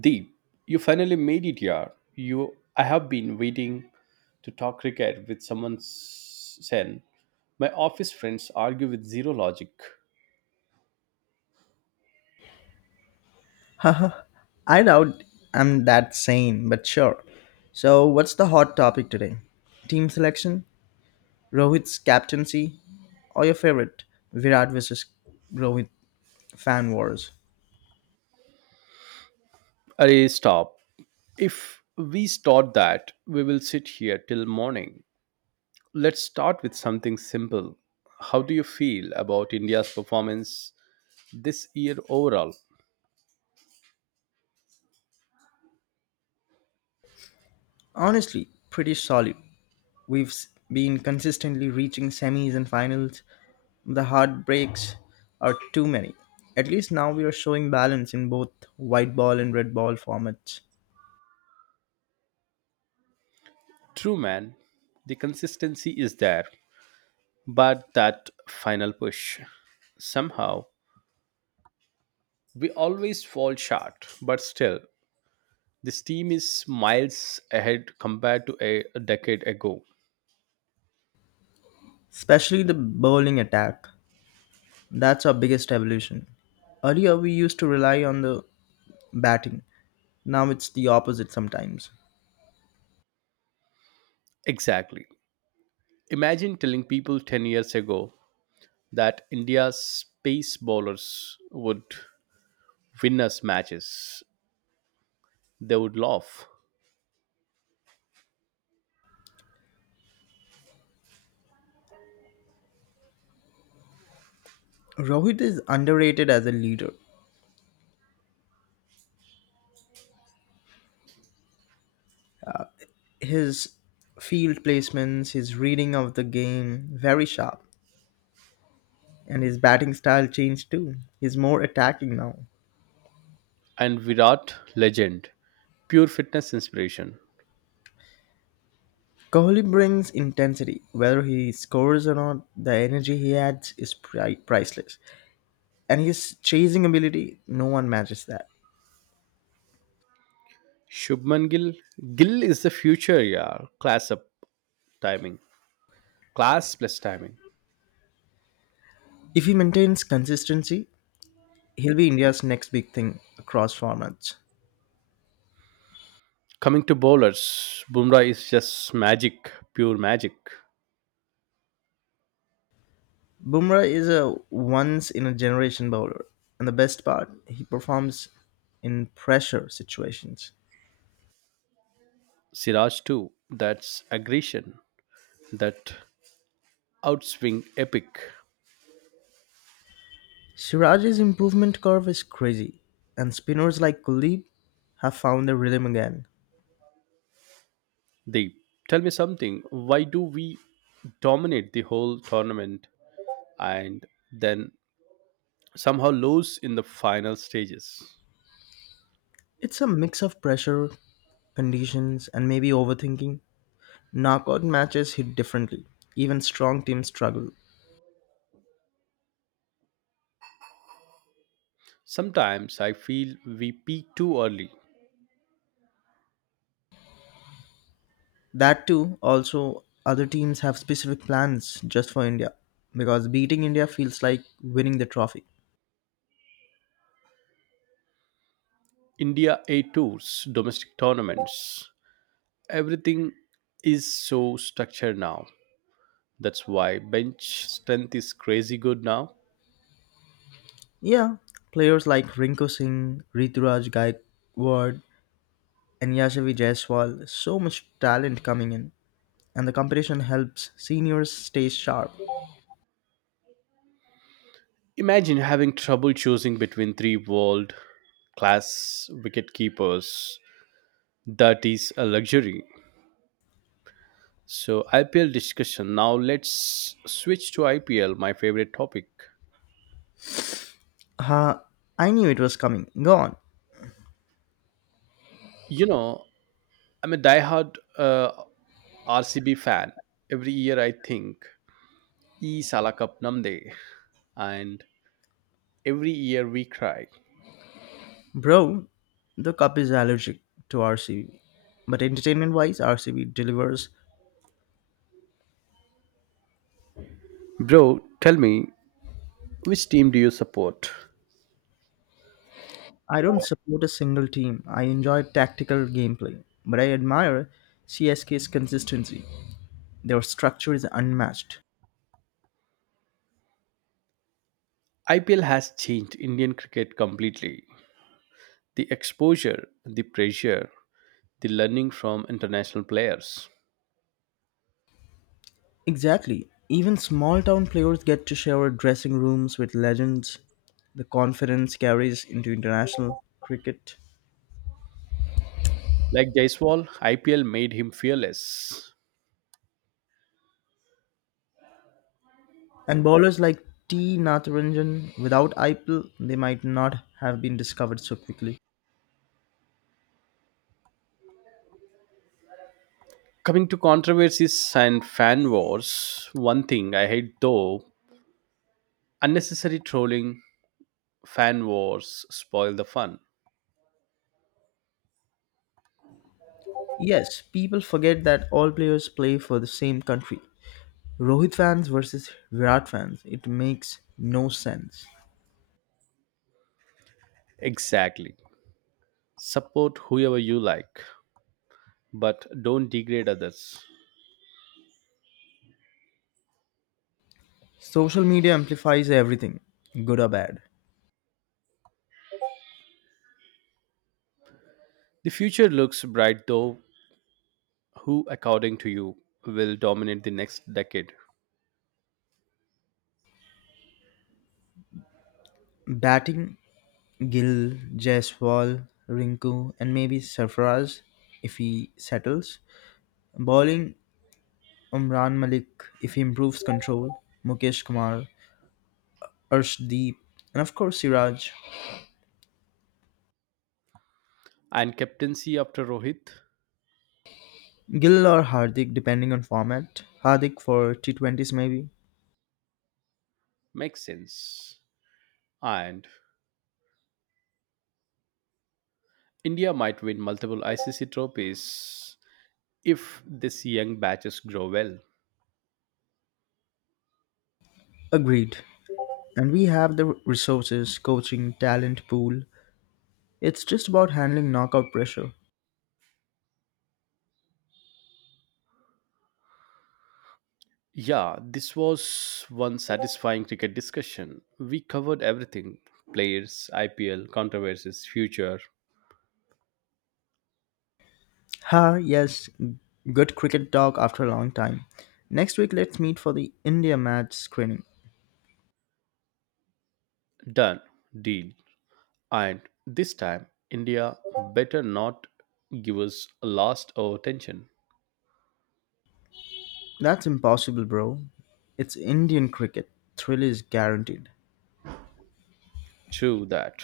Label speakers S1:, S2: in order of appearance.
S1: Deep, you finally made it here. I have been waiting to talk cricket with someone sane. My office friends argue with zero logic.
S2: I doubt I'm that sane, but sure. So, what's the hot topic today? Team selection, Rohit's captaincy, or your favorite, Virat versus Rohit fan wars?
S1: Array, stop. If we start that, we will sit here till morning. Let's start with something simple. How do you feel about India's performance this year overall?
S2: Honestly, pretty solid. We've been consistently reaching semis and finals. The heartbreaks are too many. At least now we are showing balance in both white ball and red ball formats,
S1: True, man. The consistency is there, but that final push. Somehow, we always fall short, but still, this team is miles ahead compared to a decade ago.
S2: especially the bowling attack. That's our biggest evolution. Earlier, we used to rely on the batting. Now it's the opposite sometimes.
S1: Exactly. Imagine telling people 10 years ago that India's space bowlers would win us matches. They would laugh.
S2: Rohit is underrated as a leader. His field placements, his reading of the game, very sharp. And his batting style changed too. He's more attacking now.
S1: And Virat, legend, pure fitness inspiration.
S2: Kohli brings intensity. Whether he scores or not, the energy he adds is priceless. And his chasing ability, no one matches that.
S1: Shubman Gill is the future, yeah. Timing, class plus timing.
S2: If he maintains consistency, he'll be India's next big thing across formats.
S1: Coming to bowlers, Bumrah is just magic, pure magic.
S2: Bumrah is a once in a generation bowler, and the best part, he performs in pressure situations.
S1: Siraj too, that's aggression, that outswing epic.
S2: Siraj's improvement curve is crazy, and spinners like Kuldeep have found their rhythm again.
S1: Deep, tell me something. Why do we dominate the whole tournament and then somehow lose in the final stages?
S2: It's a mix of pressure, conditions, and maybe overthinking. Knockout matches hit differently. Even strong teams struggle.
S1: Sometimes I feel we peak too early.
S2: That too, also, other teams have specific plans just for India because beating India feels like winning the trophy.
S1: India A tours, domestic tournaments, everything is so structured now. That's why bench strength is crazy good now.
S2: Yeah, players like Rinku Singh, Rituraj Gaikwad, and Yashavi Jaiswal, so much talent coming in, and the competition helps seniors stay sharp.
S1: Imagine having trouble choosing between three world class wicketkeepers. That is a luxury. So, IPL discussion. Now, let's switch to IPL, my favorite topic.
S2: Ha, I knew it was coming. Go on.
S1: You know, I'm a diehard RCB fan. Every year I think, E Sala Cup Namde. And every year we cry.
S2: Bro, the cup is allergic to RCB, but entertainment wise, RCB delivers.
S1: Bro, tell me, which team do you support?
S2: I don't support a single team. I enjoy tactical gameplay, but I admire CSK's consistency. Their structure is unmatched.
S1: IPL has changed Indian cricket completely. The exposure, the pressure, the learning from international players.
S2: Exactly. Even small town players get to share dressing rooms with legends. The confidence carries into international cricket.
S1: Like Jaiswal, IPL made him fearless.
S2: And bowlers like T. Natarajan, without IPL, they might not have been discovered so quickly.
S1: Coming to controversies and fan wars, one thing I hate though unnecessary trolling, fan wars spoil the fun.
S2: Yes, people forget that all players play for the same country. Rohit fans versus Virat fans, it makes no sense.
S1: Exactly. Support whoever you like, but don't degrade others.
S2: Social media amplifies everything, good or bad.
S1: The future looks bright though. Who, according to you, will dominate the next decade?
S2: Batting Gil, Jaiswal, Rinku, and maybe Sarfaraz if he settles. Bowling Umran Malik if he improves control, Mukesh Kumar, Arshdeep, and of course Siraj.
S1: And captaincy after Rohit
S2: Gill or Hardik depending on format. Hardik for T20s maybe.
S1: makes sense. And India might win multiple ICC trophies if this young batches grow well.
S2: Agreed. And we have the resources, coaching, talent pool. It's just about handling knockout pressure.
S1: Yeah, this was one satisfying cricket discussion. We covered everything players, IPL, controversies, future.
S2: Ha, yes, good cricket talk after a long time. Next week, let's meet for the India match screening.
S1: Done. Deal. And this time, India better not give us a last hour attention.
S2: That's impossible, bro. It's Indian cricket. Thrill is guaranteed.
S1: True that.